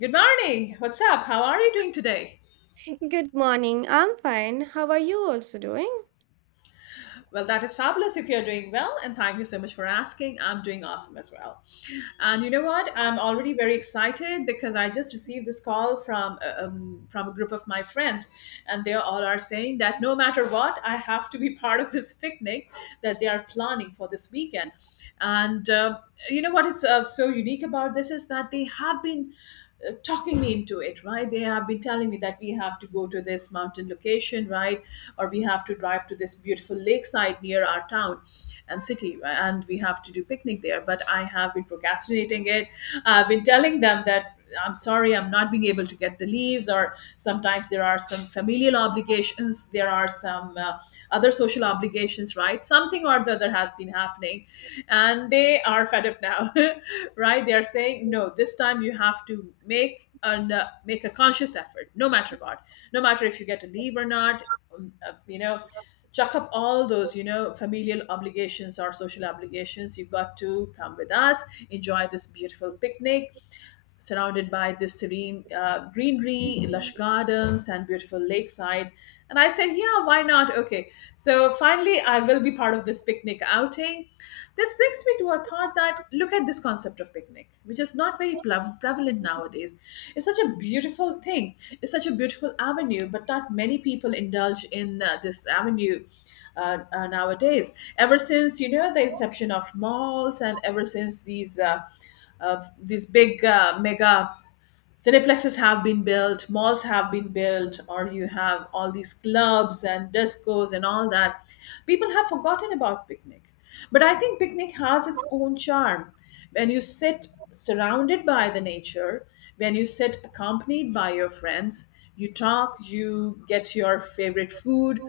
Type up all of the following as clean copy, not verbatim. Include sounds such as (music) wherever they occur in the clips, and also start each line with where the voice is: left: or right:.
left: Good morning. What's up? How are you doing today?
right: Good morning. I'm fine. How are you also doing?
left: Well, that is fabulous if you're doing well, and thank you so much for asking. I'm doing awesome as well. And you know what? I'm already very excited because I just received this call from a group of my friends, and they all are saying that no matter what, I have to be (laughs) part of this picnic that they are planning for this weekend. And you know what is so unique about this is that they have been talking me into it, right? They have been telling me that we have to go to this mountain location, right? Or we have to drive to this beautiful lakeside near our town and city, right? And we have to do picnic there. But I have been procrastinating it. I've been telling them that I'm sorry, I'm not being able to get the leaves, or sometimes there are some familial obligations, there are some other social obligations, right? Something or the other has been happening, and they are fed up now, (laughs) right? They are saying, no, this time you have to make a conscious effort, no matter what, no matter if you get a leave or not, um, uh, you know. Chuck up all those familial obligations or social obligations. You've got to come with us, enjoy this beautiful picnic surrounded by this serene greenery, lush gardens, and beautiful lakeside. And I said, yeah, why not? Okay. So finally, I will be part of this picnic outing. This brings me to a thought that look at this concept of picnic, which is not very prevalent nowadays. It's such a beautiful thing, it's such a beautiful avenue, but not many people indulge in this avenue nowadays. Ever since the inception of malls, and ever since these big mega cineplexes have been built, malls have been built, or you have all these clubs and discos and all that, people have forgotten about picnic. But I think picnic has its own charm. When you sit surrounded by the nature, when you sit accompanied by your friends, you talk, you get your favorite food,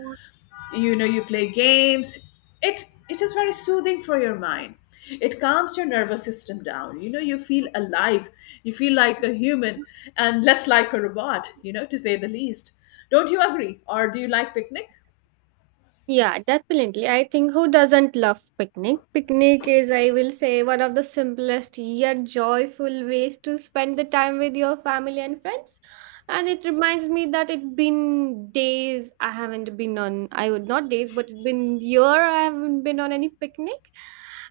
left: you know you play games. It is very soothing for your mind. It calms your nervous system down. You feel alive, you feel like a human and less like a robot, to say the least. Don't you agree? Or do you like picnic?
right: Yeah, definitely. I think who doesn't love picnic? Picnic is, I will say, one of the simplest yet joyful ways to spend the time with your family and friends. And it reminds me that it's been days I haven't been on, I would not days, but it's been year I haven't been on any picnic.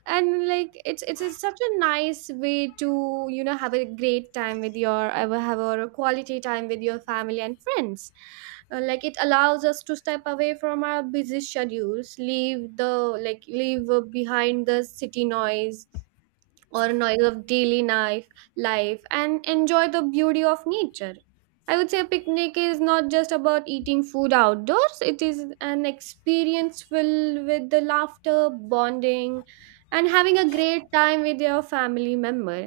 right: And like it's such a nice way to, have a great time with your, have a quality time with your family and friends, like it allows us to step away from our busy schedules, leave the, like leave behind the city noise or noise of daily life and enjoy the beauty of nature. I would say a picnic is not just about eating food outdoors, it is an experience filled with the laughter, bonding, and having a great time with your family member.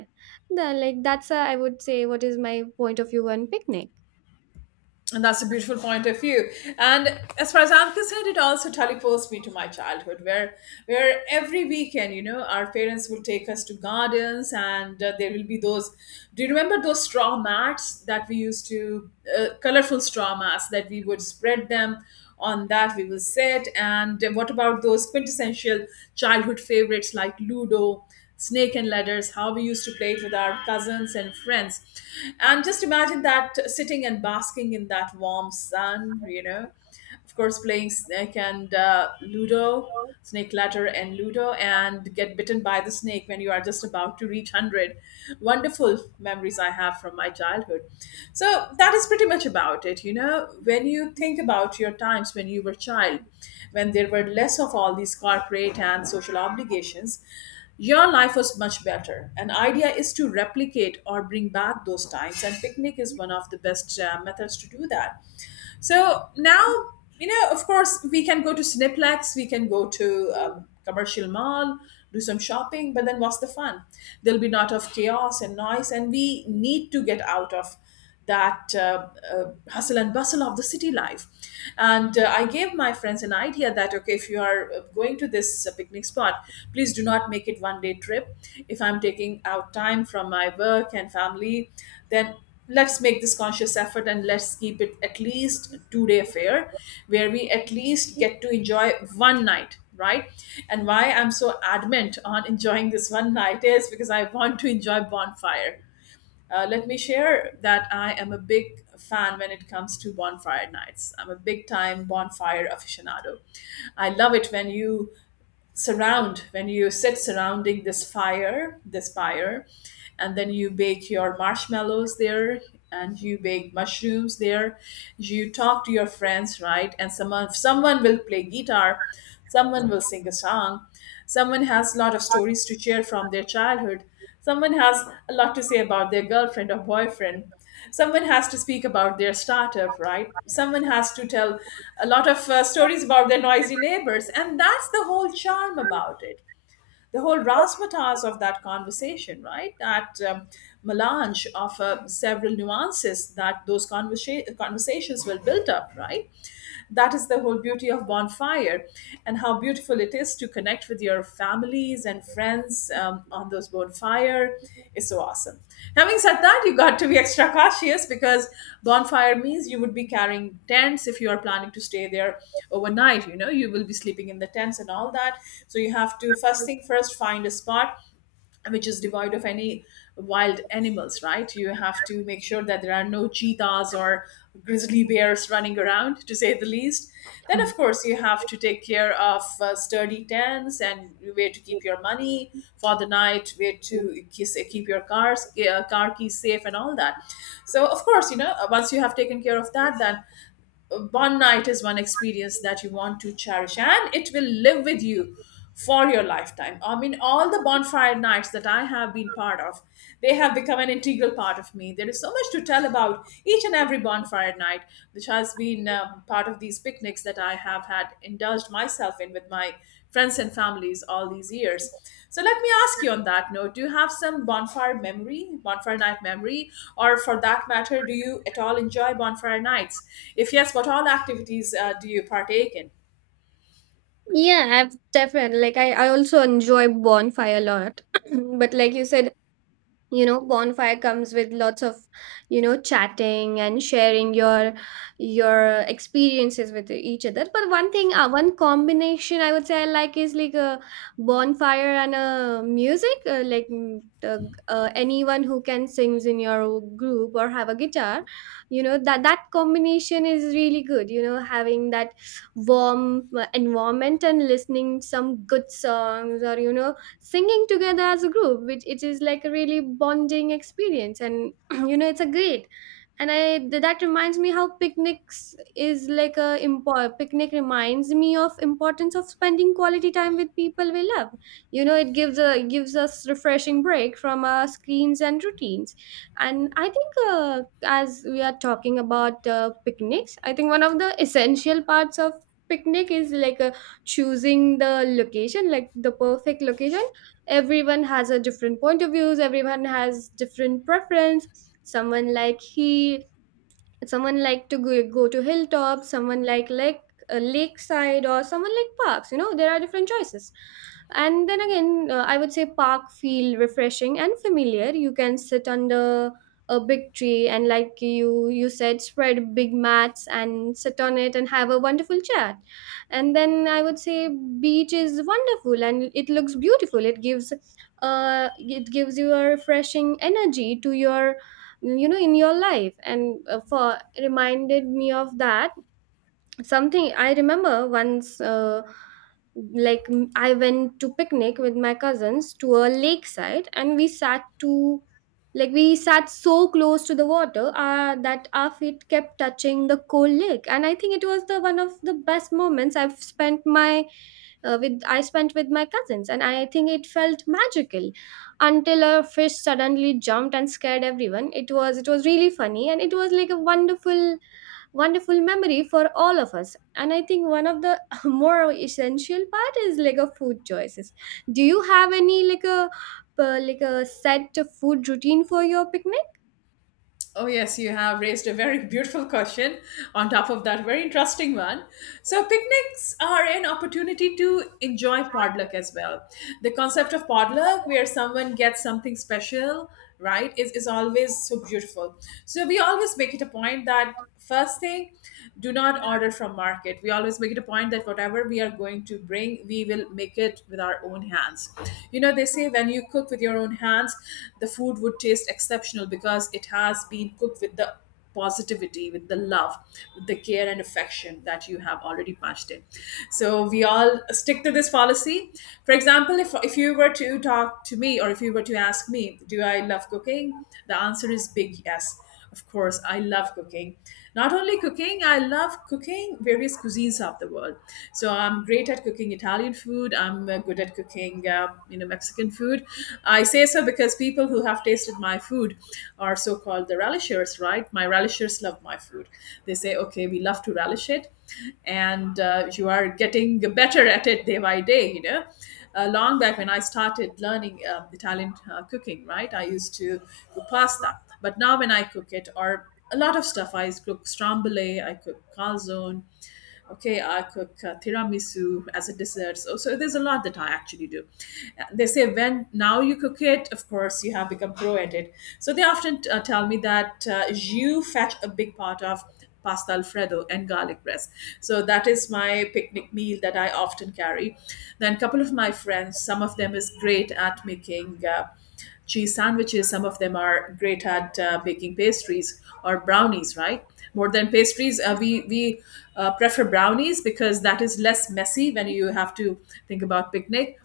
right: The, like that's I would say what is my point of view on picnic.
left: And that's a beautiful point of view. And as far as I'm concerned, it also teleports me to my childhood, where every weekend, our parents will take us to gardens, and there will be those. Do you remember those straw mats that we used colorful straw mats that we would spread them on that we will sit. And what about those quintessential childhood favorites like Ludo, snake and ladders, how we used to play it with our cousins and friends. And just imagine that sitting and basking in that warm sun. Of course, playing snake and Ludo, snake ladder and Ludo, and get bitten by the snake when you are just about to reach 100. Wonderful memories I have from my childhood. So that is pretty much about it. When you think about your times when you were child, when there were less of all these corporate and social obligations, your life was much better. An idea is to replicate or bring back those times, and picnic is one of the best methods to do that. So now, of course, we can go to Cineplex, we can go to commercial mall, do some shopping, but then what's the fun? There'll be lot of chaos and noise, and we need to get out of that hustle and bustle of the city life. And I gave my friends an idea that, okay, if you are going to this picnic spot, please do not make it one day trip. If I'm taking out time from my work and family, then let's make this conscious effort and let's keep it at least a 2-day affair where we at least get to enjoy one night, right? And why I'm so adamant on (laughs) enjoying this one night is because I want to enjoy bonfire. Let me share that I am a big fan when it comes to bonfire nights. I'm a big time bonfire aficionado. I love it when you sit surrounding this fire, this pyre. And then you bake your marshmallows there, and you bake mushrooms there. You talk to your friends, right? And someone will play guitar. Someone will sing a song. Someone has a lot of stories to share from their childhood. Someone has a lot to say about their girlfriend or boyfriend. Someone has to speak about their startup, right? Someone has to tell a lot of stories about their noisy neighbors. And that's the whole charm about it. The whole razzmatazz of that conversation, right? That melange of several nuances that those conversations will build up, right? That is the whole beauty of bonfire. And how beautiful it is to connect with your families and friends on those bonfire is so awesome. Having said that, you got to be extra cautious because bonfire means you would be carrying tents if you are planning to stay there overnight. You know you will be sleeping in the tents and all that. So you have to, first thing first, find a spot which is devoid of any wild animals, right? You have to make sure that there are no cheetahs or grizzly bears running around, to say the least. Then, of course, you have to take care of sturdy tents and where to keep your money for the night, where to keep your car keys safe, and all that. So, of course, once you have taken care of that, then one night is one experience that you want to cherish and it will live with you for your lifetime. I mean, all the bonfire nights that I have been part of, they have become an integral part of me. There is so much to tell about each and every bonfire night, which has been part of these picnics that I have had indulged myself in with my friends and families all these years. So let me ask you on that note, do you have some bonfire memory, bonfire night memory, or for that matter, do you at all enjoy bonfire nights? If yes, what all activities do you partake in?
right: Yeah, I've definitely like I also enjoy bonfire a lot. (clears throat) But like you said, bonfire comes with lots of, chatting and sharing your experiences with each other. But one thing, one combination I would say I like is like a bonfire and a music, anyone who can sings in your group or have a guitar. That that combination is really good. Having that warm environment and listening some good songs, or singing together as a group, which it is like a really bonding experience. And (clears throat) it's a great, and that reminds me how picnics is like a picnic reminds me of importance of spending quality time with people we love. It gives a, gives us refreshing break from our screens and routines. And I think, as we are talking about picnics, I think one of the essential parts of picnic is like a choosing the location, like the perfect location. Everyone has a different point of views, everyone has different preference. someone like he Someone like to go to hilltops, someone like lakeside, or someone like parks. There are different choices. And then again, I would say park feel refreshing and familiar. You can sit under a big tree, and like you said, spread big mats and sit on it and have a wonderful chat. And then I would say beach is wonderful and it looks beautiful. It gives, uh, it gives you a refreshing energy to your, you know, in your life. And for reminded me of that. Something I remember once, I went to picnic with my cousins to a lakeside, and we sat so close to the water, that our feet kept touching the cold lake. And I think it was the one of the best moments I've spent my, with I spent with my cousins, and I think it felt magical until a fish suddenly jumped and scared everyone. It was really funny, and it was like a wonderful memory for all of us. And I think one of the (laughs) more essential part is like a food choices. Do you have any like a, like a set food routine for your picnic?
left: Oh, yes, you have raised a very (laughs) beautiful question on top of that very interesting one. So, picnics are an opportunity to enjoy potluck as well. The concept of potluck, where someone gets something special, right, is always so beautiful. So, we always make it a point that first thing, do not order from market. We always make it a point that whatever we are going to bring, we will make it with our own hands. They say when you cook with your own hands, the food would taste exceptional because it has been cooked with the positivity, with the love, with the care and affection that you have already patched in. So we all stick to this policy. For example, if you were to talk to me or if you were to ask me, do I love cooking? The answer is big yes. Of course, I love cooking. Not only cooking, I love cooking various cuisines of the world. So I'm great at cooking Italian food. I'm good at cooking, Mexican food. I say so because people who have tasted my food are so-called the relishers, right? My relishers love my food. They say, okay, we love to relish it, and you are getting better at it day by day. Long back when I started learning Italian cooking, right? I used to cook pasta. But now when I cook it, or a lot of stuff, I cook strambole, I cook calzone, okay, I cook tiramisu as a dessert. So there's a lot that I actually do. They say when now you cook it, of course you have become pro at it. So they often tell me that you fetch a big part of pasta alfredo and garlic breast. So that is my picnic meal that I often carry. Then a couple of my friends, some of them is great at making cheese sandwiches. Some of them are great at baking pastries or brownies, right? More than pastries, we prefer brownies because that is less messy when you have to think about picnic.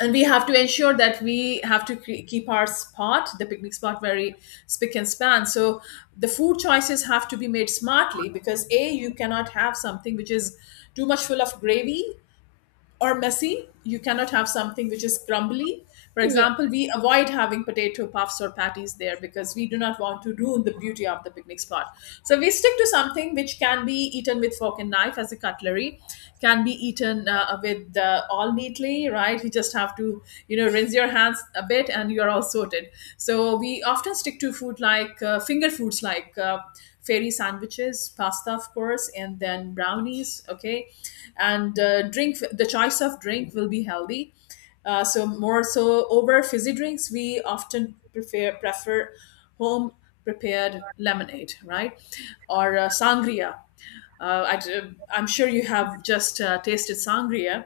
left: And we have to ensure that we have to keep our spot, the picnic spot, very spick and span. So the food choices have to be made smartly because a you cannot have something which is too much full of gravy or messy. You cannot have something which is crumbly. For
right: Yeah.
left: example, we avoid having potato puffs or patties there because we do not want to ruin the beauty of the picnic spot. So we stick to something which can be eaten with fork and knife as a cutlery, can be eaten with all neatly, right? You just have to, you know, rinse your hands a bit and you're all sorted. So we often stick to food like finger foods like, fairy sandwiches, pasta, of course, and then brownies. Okay, and drink. The choice of drink will be healthy. So more so over fizzy drinks, we often prefer home prepared lemonade, right, or sangria. I am sure you have just tasted sangria,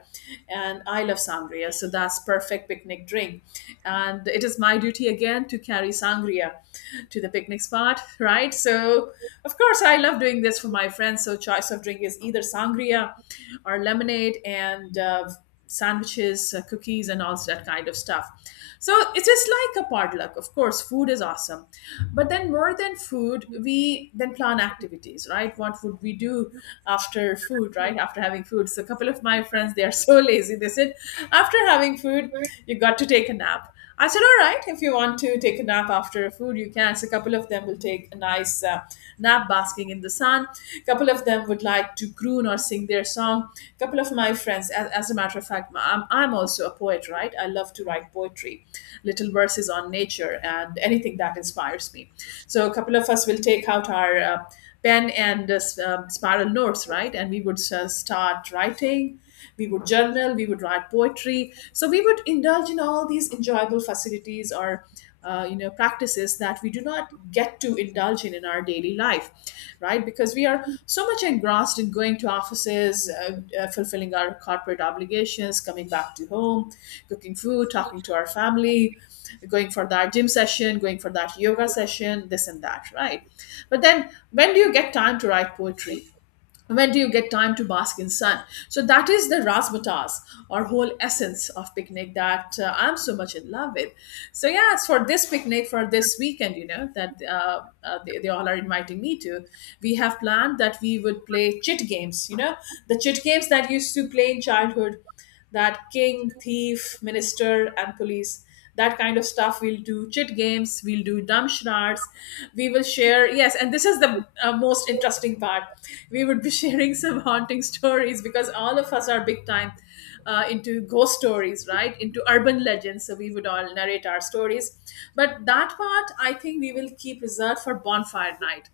left: and I love sangria, so that's perfect picnic drink. And it is my duty again to carry sangria to the picnic spot, right? So, of course, I love doing this for my friends. So, choice of drink is either sangria or lemonade and sandwiches, cookies, and all that kind of stuff. So it is like a potluck. Of course, food is awesome. But then, more than food, we then plan activities, right? What would we do after food, right? After having food. So, a couple of my friends, they are so (laughs) lazy. They said, after having food, you got to take a nap. I said, all right, if you want to take a nap after food, you can. So a couple of them will take a nice nap basking in the sun. A couple of them would like to croon or sing their song. A couple of my friends, as a matter of fact, I'm also a poet, right? I love to write poetry, little verses on nature and anything that inspires me. So a couple of us will take out our pen and spiral notes, right? And we would start writing. We would journal, we would write poetry, so we would indulge in all these enjoyable facilities or you know practices that we do not get to indulge in our daily life, right, because we are so much engrossed in going to offices, fulfilling our corporate obligations, coming back to home, cooking food, talking to our family, going for that gym session, going for that yoga session, this and that, right? But then when do you get time to write poetry? When do you get time to bask in sun? So that is the razzmatazz or whole essence of picnic that I'm so much in love with. So yeah, it's for this picnic for this weekend, you know, that they all are inviting me to. We have planned that we would play chit games, you know, the chit games that used to play in childhood, that king, thief, minister, and police. That kind of stuff we'll do. Chit games, we'll do dumb charades. We will share, yes, and this is the most interesting part. We would be (laughs) sharing some haunting stories because all of us are big time into ghost stories, right? Into urban legends. So we would all narrate our stories. But that part, I think we will keep reserved for bonfire night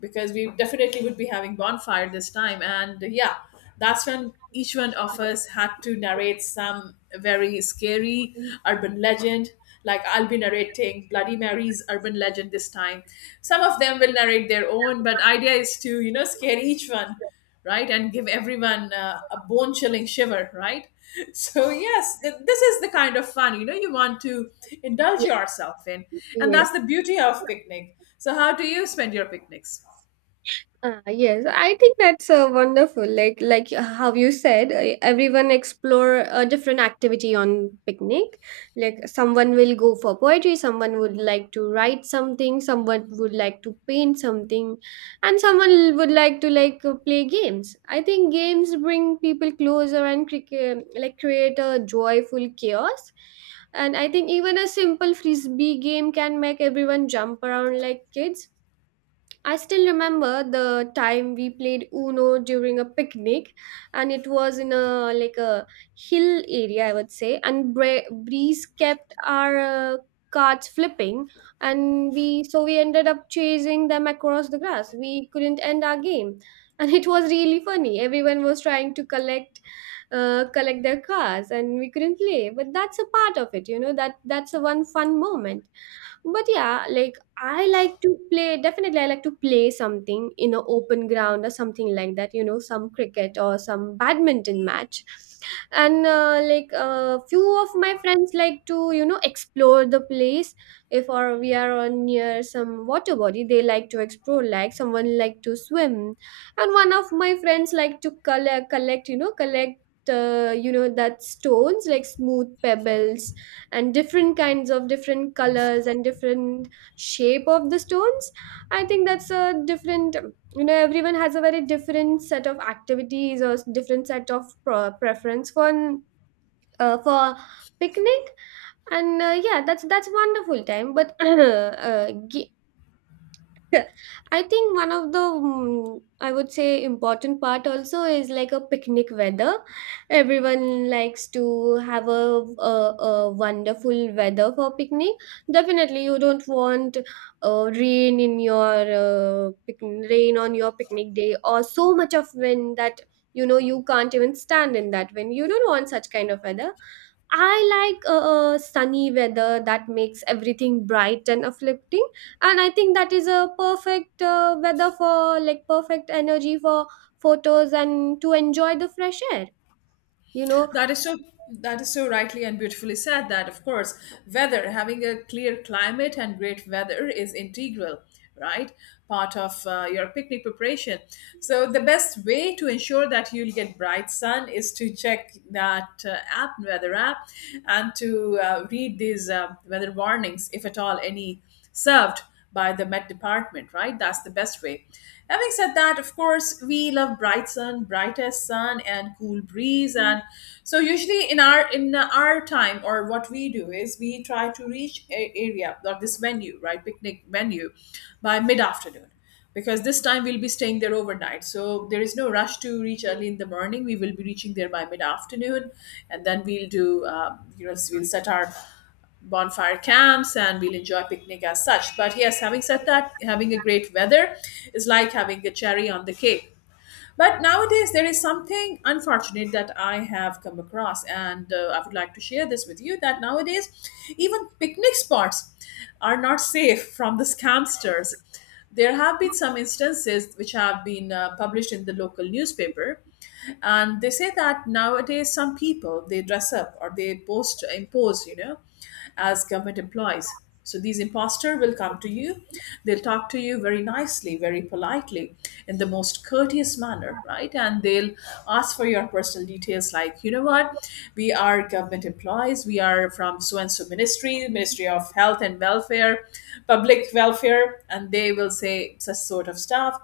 left: because we definitely would be having bonfire this time and yeah, that's when each one of us had to narrate some very scary urban legend. Like I'll be narrating bloody mary's urban legend this time. Some of them will narrate their own, but idea is to, you know, scare each one, right, and give everyone a bone chilling shiver, right? (laughs) So yes, this is the kind of fun, you know, you want to indulge
right: Yeah.
left: yourself in. And
right: Yes.
left: that's the beauty of picnic. So how do you spend your picnics?
right: Yes, I think that's wonderful. Like how you said, everyone explore a different activity on picnic. Like someone will go for poetry, someone would like to write something, someone would like to paint something, and someone would like to play games. I think games bring people closer and create a joyful chaos. And I think even a simple frisbee game can make everyone jump around like kids. I still remember the time we played Uno during a picnic, and it was in a like a hill area, I would say. And breeze kept our cards flipping, and we ended up chasing them across the grass. We couldn't end our game, (laughs) and it was really funny. Everyone was trying to collect their cards, and we couldn't play. But that's a part of it, you know. That's a one fun moment. But yeah, like I like to play definitely. I like to play something in an open ground or something like that, you know, some cricket or some badminton match. And like a few of my friends like to, you know, explore the place. If or we are on near some water body, they like to explore. Like someone like to swim, and one of my friends like to collect, you know, that stones, like smooth pebbles and different kinds of different colors and different shape of the stones. I think that's a different, you know, everyone has a very different set of activities or different set of preference for, for picnic. And yeah, that's wonderful time. But (clears throat) (laughs) I think one of the, I would say important part also is like a picnic weather. Everyone likes to have a wonderful weather for picnic. Definitely, you don't want rain in your, rain on your picnic day, or so much of wind that you know you can't even stand in that wind. You don't want such kind of weather. I like sunny weather that makes everything bright and uplifting, and I think that is a perfect weather for, like, perfect energy for photos and to enjoy the fresh air. You know,
left: That is so, that is so rightly and beautifully said, that of course weather, having a clear climate and great weather, is integral, right, part of your picnic preparation. So the best way to ensure that you'll get bright sun is to check that app, weather app, and to read these weather warnings, if at all any served by the Met Department, right? That's the best way. Having said that, of course, we love bright sun, brightest sun, and cool breeze. And so, usually in our time, or what we do is we try to reach a area of this venue, right, picnic venue, by mid afternoon, because this time we'll be staying there overnight. So there is no rush to reach early in the morning. We will be reaching there by mid afternoon, and then we'll do, you know, we'll set our bonfire camps and we'll enjoy picnic as such. But yes, having said that, having a great weather is like having a cherry on the cake. But nowadays, there is something unfortunate that I have come across, and I would like to share this with you that nowadays, even picnic spots are not safe from the scamsters. There have been some instances which have been published in the local newspaper, and they say that nowadays some people, they dress up or they post impose, you know, as government employees. So these imposter will come to you. They'll talk to you very nicely, very politely, in the most courteous manner, right? And they'll ask for your personal details, like, you know what, we are government employees. We are from so and so ministry, Ministry of Health and Welfare, Public Welfare, and they will say such sort of stuff,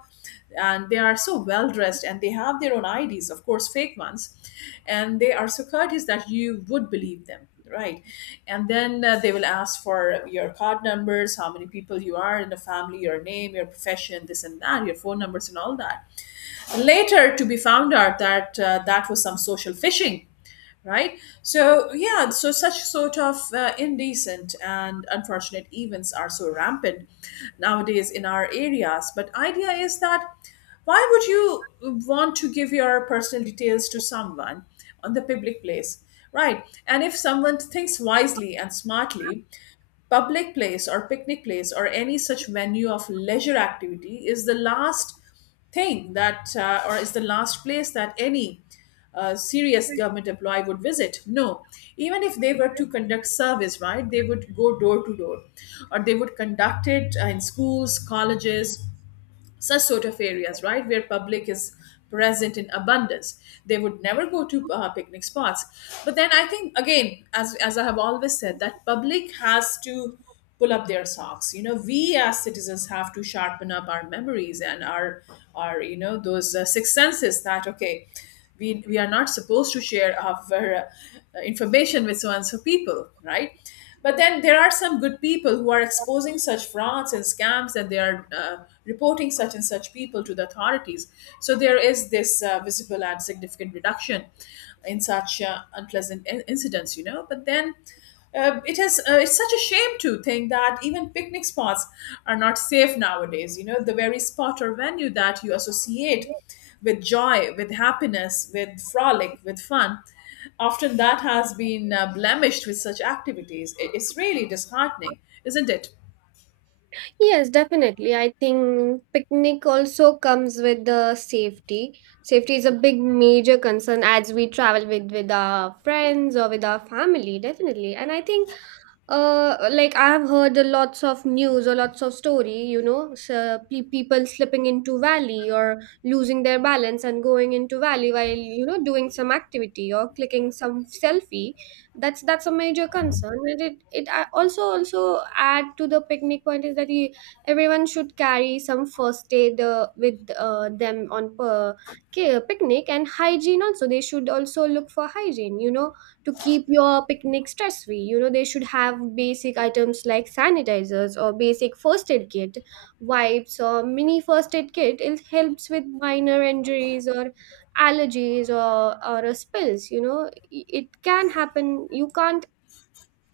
left: and they are so well dressed and they have their own IDs, of course, fake ones, and they are so courteous that you would believe them, right? And then they will ask for your card numbers, how many people you are in the family, your name, your profession, this and that, your phone numbers, and all that. Later, to be found out that that was some social phishing, right? So yeah, so such sort of indecent and unfortunate events are so rampant nowadays in our areas. But idea is that why would you want to give your personal details to someone on the public place, right? And if someone thinks wisely and smartly, public place or picnic place or any such venue of leisure activity is the last thing that or is the last place that any serious government employee would visit. No, even if they were to conduct service, right, they would go door to door, or they would conduct it in schools, colleges, such sort of areas, right, where public is present in abundance. They would never go to picnic spots. But then I think again, as I have always said, that public has to pull up their socks. You know, we as citizens have to sharpen up our memories and our you know those six senses that okay. We are not supposed to share our information with so and so people, right? But then there are some good people who are exposing such frauds and scams, and they are reporting such and such people to the authorities. So there is this visible and significant reduction in such unpleasant incidents, you know. But then it's such a shame to think that even picnic spots are not safe nowadays. You know, the very spot or venue that you associate with joy, with happiness, with frolic, with fun. Often that has been blemished with such activities. It's really disheartening, isn't it?
right: yes, definitely. I think picnic also comes with the safety. Safety is a big major concern as we travel with our friends or with our family, definitely. And I think, uh, like I have heard a lots of news or lots of story, you know, so people slipping into valley or losing their balance and going into valley while you know doing some activity or clicking some selfie. That's a major concern. And it I also also add to the picnic point is that you, everyone should carry some first aid with them on per, picnic, and hygiene also. They should also look for hygiene. You know, to keep your picnic stress free. You know, they should have basic items like sanitizers or basic first aid kit, wipes or mini first aid kit. It helps with minor injuries or allergies or a spills. You know it can happen, you can't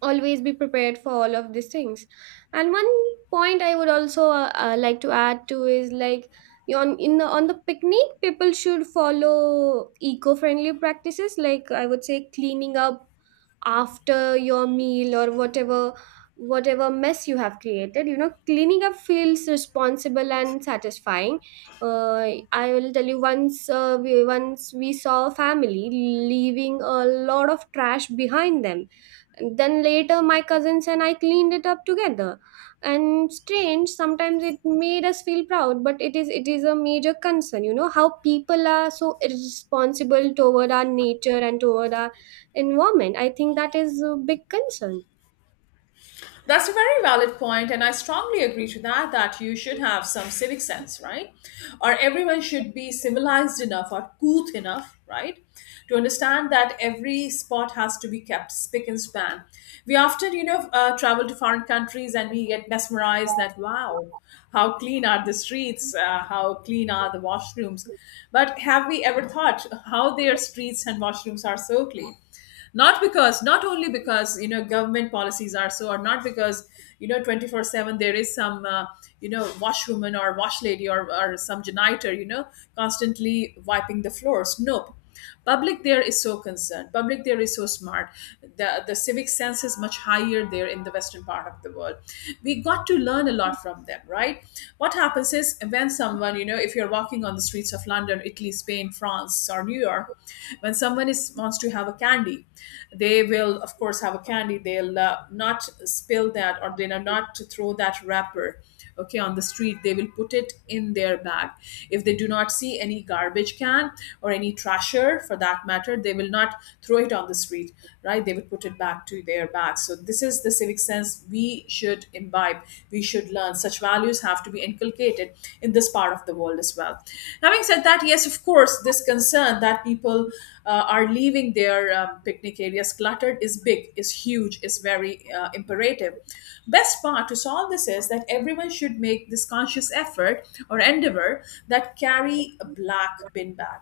right: always be prepared for all of these things. And one point I would also like to add to is like you on, in the on the picnic, people should follow eco-friendly practices, like I would say cleaning up after your meal, or whatever mess you have created. You know, cleaning up feels responsible and satisfying. uh, I will tell you once, we once we saw a family leaving a lot of trash behind them. Then later my cousins and I cleaned it up together. And strange, sometimes it made us feel proud, but it is a major concern. You know how people are so irresponsible toward our nature and toward our environment. I think that is a big concern.
left: That's a very valid point, and I strongly agree to that. That you should have some civic sense, right? Or everyone should be civilized enough or couth enough, right, to understand that every spot has to be kept spick and span. We often, you know, travel to foreign countries and we get mesmerized that wow, how clean are the streets, how clean are the washrooms. But have we ever thought how their streets and washrooms are so clean? Not because, not only because, you know, government policies are so, or not because you know 24/7 there is some you know washwoman or wash lady, or some janitor, you know, constantly wiping the floors. Nope. Public there is so concerned, public there is so smart. The civic sense is much higher there in the western part of the world. We got to learn a lot from them, right? What happens is, when someone, you know, if you're walking on the streets of London, Italy, Spain, France, or New York, when someone is wants to have a candy, they will of course have a candy. They'll not spill that, or they'll not to throw that wrapper. Okay, on the street, they will put it in their bag. If they do not see any garbage can or any trasher for that matter, they will not throw it on the street, right? They will put it back to their bag. So this is the civic sense we should imbibe. We should learn. Such values have to be inculcated in this part of the world as well. Having said that, yes, of course, this concern that people are leaving their picnic areas cluttered is big, is huge, is very imperative. Best part to solve this is that everyone should make this conscious effort or endeavor, that carry a black bin bag.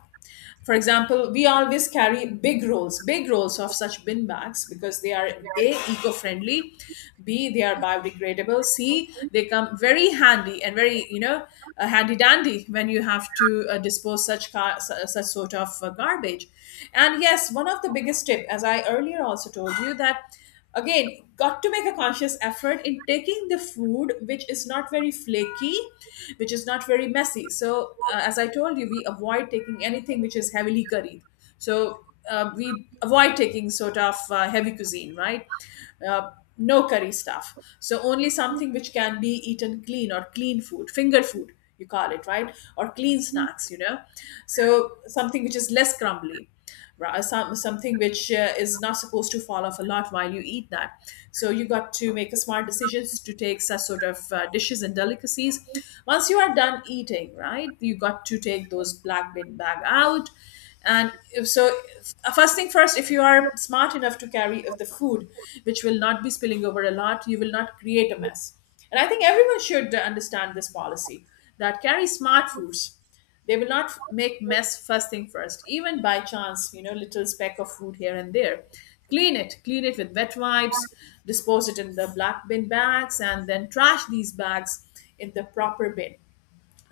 left: For example, we always carry big rolls of such bin bags because they are A, eco friendly, B, they are biodegradable, C, they come very handy and very, you know, handy dandy when you have to dispose such, such sort of garbage. And yes, one of the biggest tip, as I earlier also told you, that again got to make a conscious effort in taking the food which is not very flaky, which is not very messy. So as I told you, we avoid taking anything which is heavily curried. So we avoid taking sort of heavy cuisine, right? uh, no curry stuff. So only something which can be eaten clean, or clean food, finger food, you call it, right? Or clean snacks, you know. So something which is less crumbly, some, something which is not supposed to fall off a lot while you eat that. So you got to make a smart decisions to take such sort of dishes and delicacies. Once you are done eating, right, you got to take those black bin bag out. And if so, first thing first, if you are smart enough to carry of the food, which will not be spilling over a lot, you will not create a mess. And I think everyone should understand this policy that carry smart foods, they will not make mess. First thing first, even by chance, you know, little speck of food here and there. Clean it with wet wipes, dispose it in the black bin bags, and then trash these bags in the proper bin,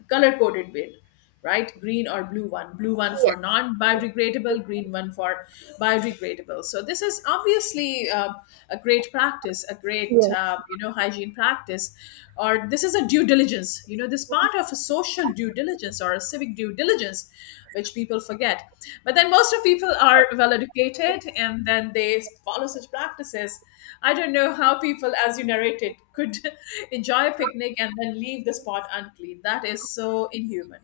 left: color coded bin, right? Green or blue one. Blue one for non biodegradable, green one for biodegradable. So this is obviously a great practice, a great you know, hygiene practice. Or this is a due diligence, you know, this part of a social due diligence or a civic due diligence, which people forget. But then most of people are well educated and then they follow such practices. I don't know how people, as you narrated, could (laughs) enjoy a picnic and then leave the spot unclean. That is so inhuman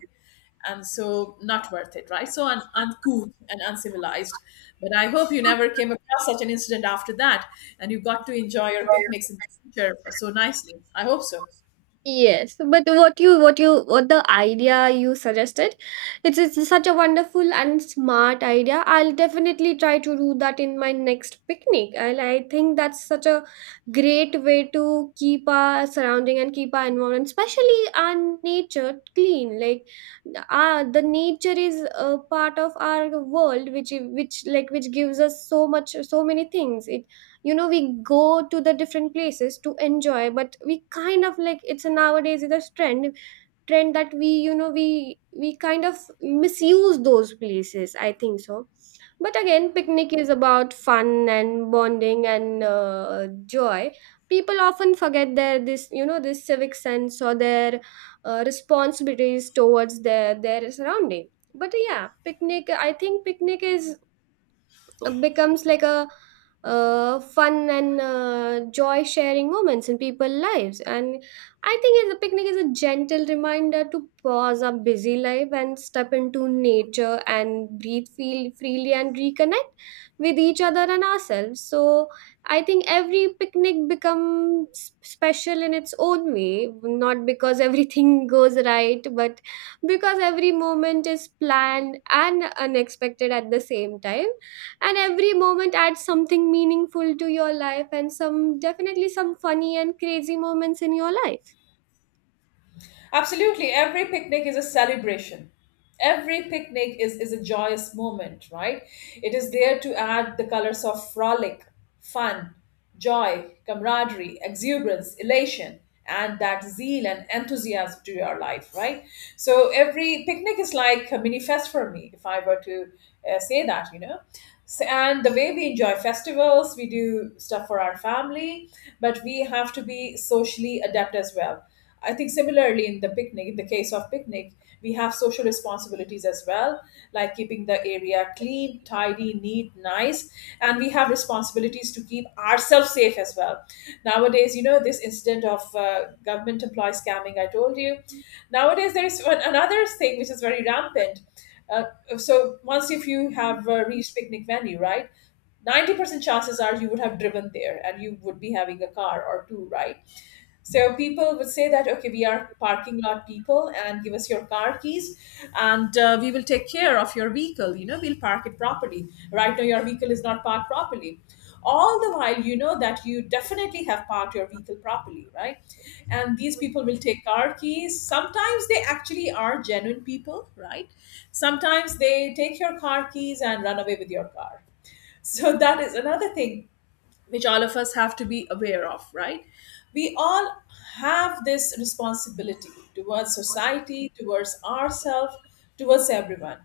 left: and so not worth it, right? So uncool and uncivilized. But I hope you never came across such an incident after that, and you got to enjoy your picnics in the future so nicely. I hope so.
right: Yes, but what the idea you suggested, it's such a wonderful and smart idea. I'll definitely try to do that in my next picnic. And I think that's such a great way to keep our surrounding and keep our environment, especially our nature, clean. Like, the nature is a part of our world, which which gives us so much, so many things. It, you know, we go to the different places to enjoy, but we kind of like, it's a, nowadays it's a trend that we you know we kind of misuse those places, I think so. But again, picnic is about fun and bonding and joy. People often forget their this, you know, this civic sense, or their responsibilities towards their surrounding. But yeah, picnic, I think picnic is, becomes like a fun and joy sharing moments in people's lives. And I think is a, picnic is a gentle reminder to pause our busy life and step into nature and breathe, feel freely and reconnect with each other and ourselves. So I think every picnic becomes special in its own way, not because (laughs) everything goes right, but because every moment is planned and unexpected at the same time. And every moment adds something meaningful to your life and some, definitely some funny and crazy moments in your life.
left: Absolutely. Every picnic is a celebration. Every picnic is a joyous moment, right? It is there to add the colors of frolic, fun, joy, camaraderie, exuberance, elation, and that zeal and enthusiasm to your life, right? So every picnic is like a mini fest for me, if I were to say that, you know. So, and the way we enjoy festivals, we do stuff for our family, but we have to be socially adept as well. I think similarly in the picnic, in the case of picnic, we have social responsibilities as well, like keeping the area clean, tidy, neat, nice, and we have responsibilities to keep ourselves safe as well. Nowadays, you know, this incident of government employee scamming I told you. Nowadays, there is one, another thing which is very rampant. Uh, so once if you have reached picnic venue, right? 90% chances are you would have driven there, and you would be having a car or two, right? So people would say that, okay, we are parking lot people, and give us your car keys and we will take care of your vehicle. You know, we'll park it properly. Right now, your vehicle is not parked properly. All the while, you know that you definitely have parked your vehicle properly, right? And these people will take car keys. Sometimes they actually are genuine people, right? Sometimes they take your car keys and run away with your car. So that is another thing which all of us have to be aware of, right? We all have this responsibility towards society, towards ourselves, towards everyone.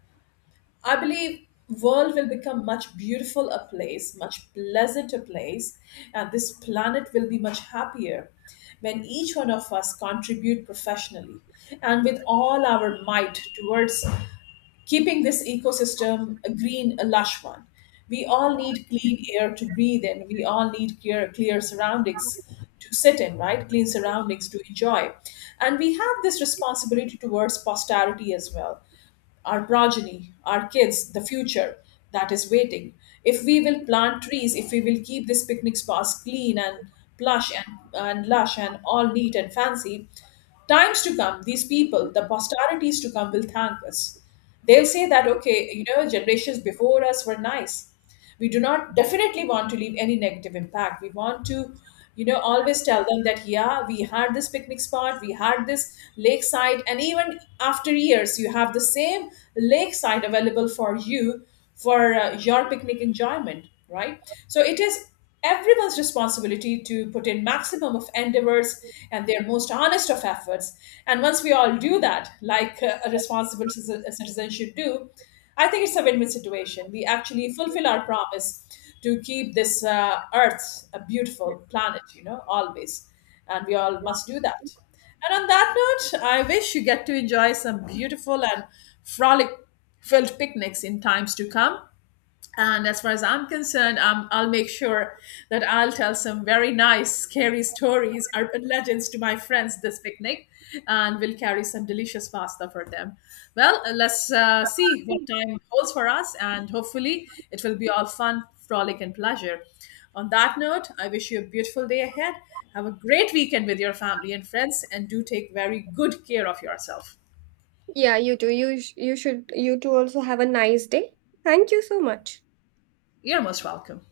left: I believe world will become much beautiful a place, much pleasanter place, and this planet will be much happier when each one of us contribute professionally and with all our might towards keeping this ecosystem a green, a lush one. We all need clean air to breathe in. We all need clear, clear surroundings to sit in, right? Clean surroundings to enjoy. And we have this responsibility towards posterity as well, our progeny, our kids, the future that is waiting. If we will plant trees, if we will keep this picnic spots clean and plush, and lush and all neat and fancy, times to come, these people, the posterities to come, will thank us. They'll say that, okay, you know, generations before us were nice. We do not definitely want to leave any negative impact. We want to, you know, always tell them that, yeah, we had this picnic spot, we had this lakeside, and even after years, you have the same lakeside available for you for your picnic enjoyment, right? So it is everyone's responsibility to put in maximum of endeavors and their most honest of efforts. And once we all do that, like a responsible citizen, a citizen should do, I think it's a win-win situation. We actually fulfill our promise to keep this earth a beautiful planet, you know, always. And we all must do that. And on that note, I wish you get to enjoy some beautiful and frolic filled picnics in times to come. And as far as I'm concerned, I'll make sure that I'll tell some very nice, scary stories or legends to my friends this picnic, and we'll carry some delicious pasta for them. Well, let's see what time holds for us, and hopefully, it will be all fun, frolic, and pleasure. On that note, I wish you a beautiful day ahead. Have a great weekend with your family and friends, and do take very good care of yourself.
right: Yeah, you too. You should, you too also have a nice day. Thank you so much.
left: You're most welcome.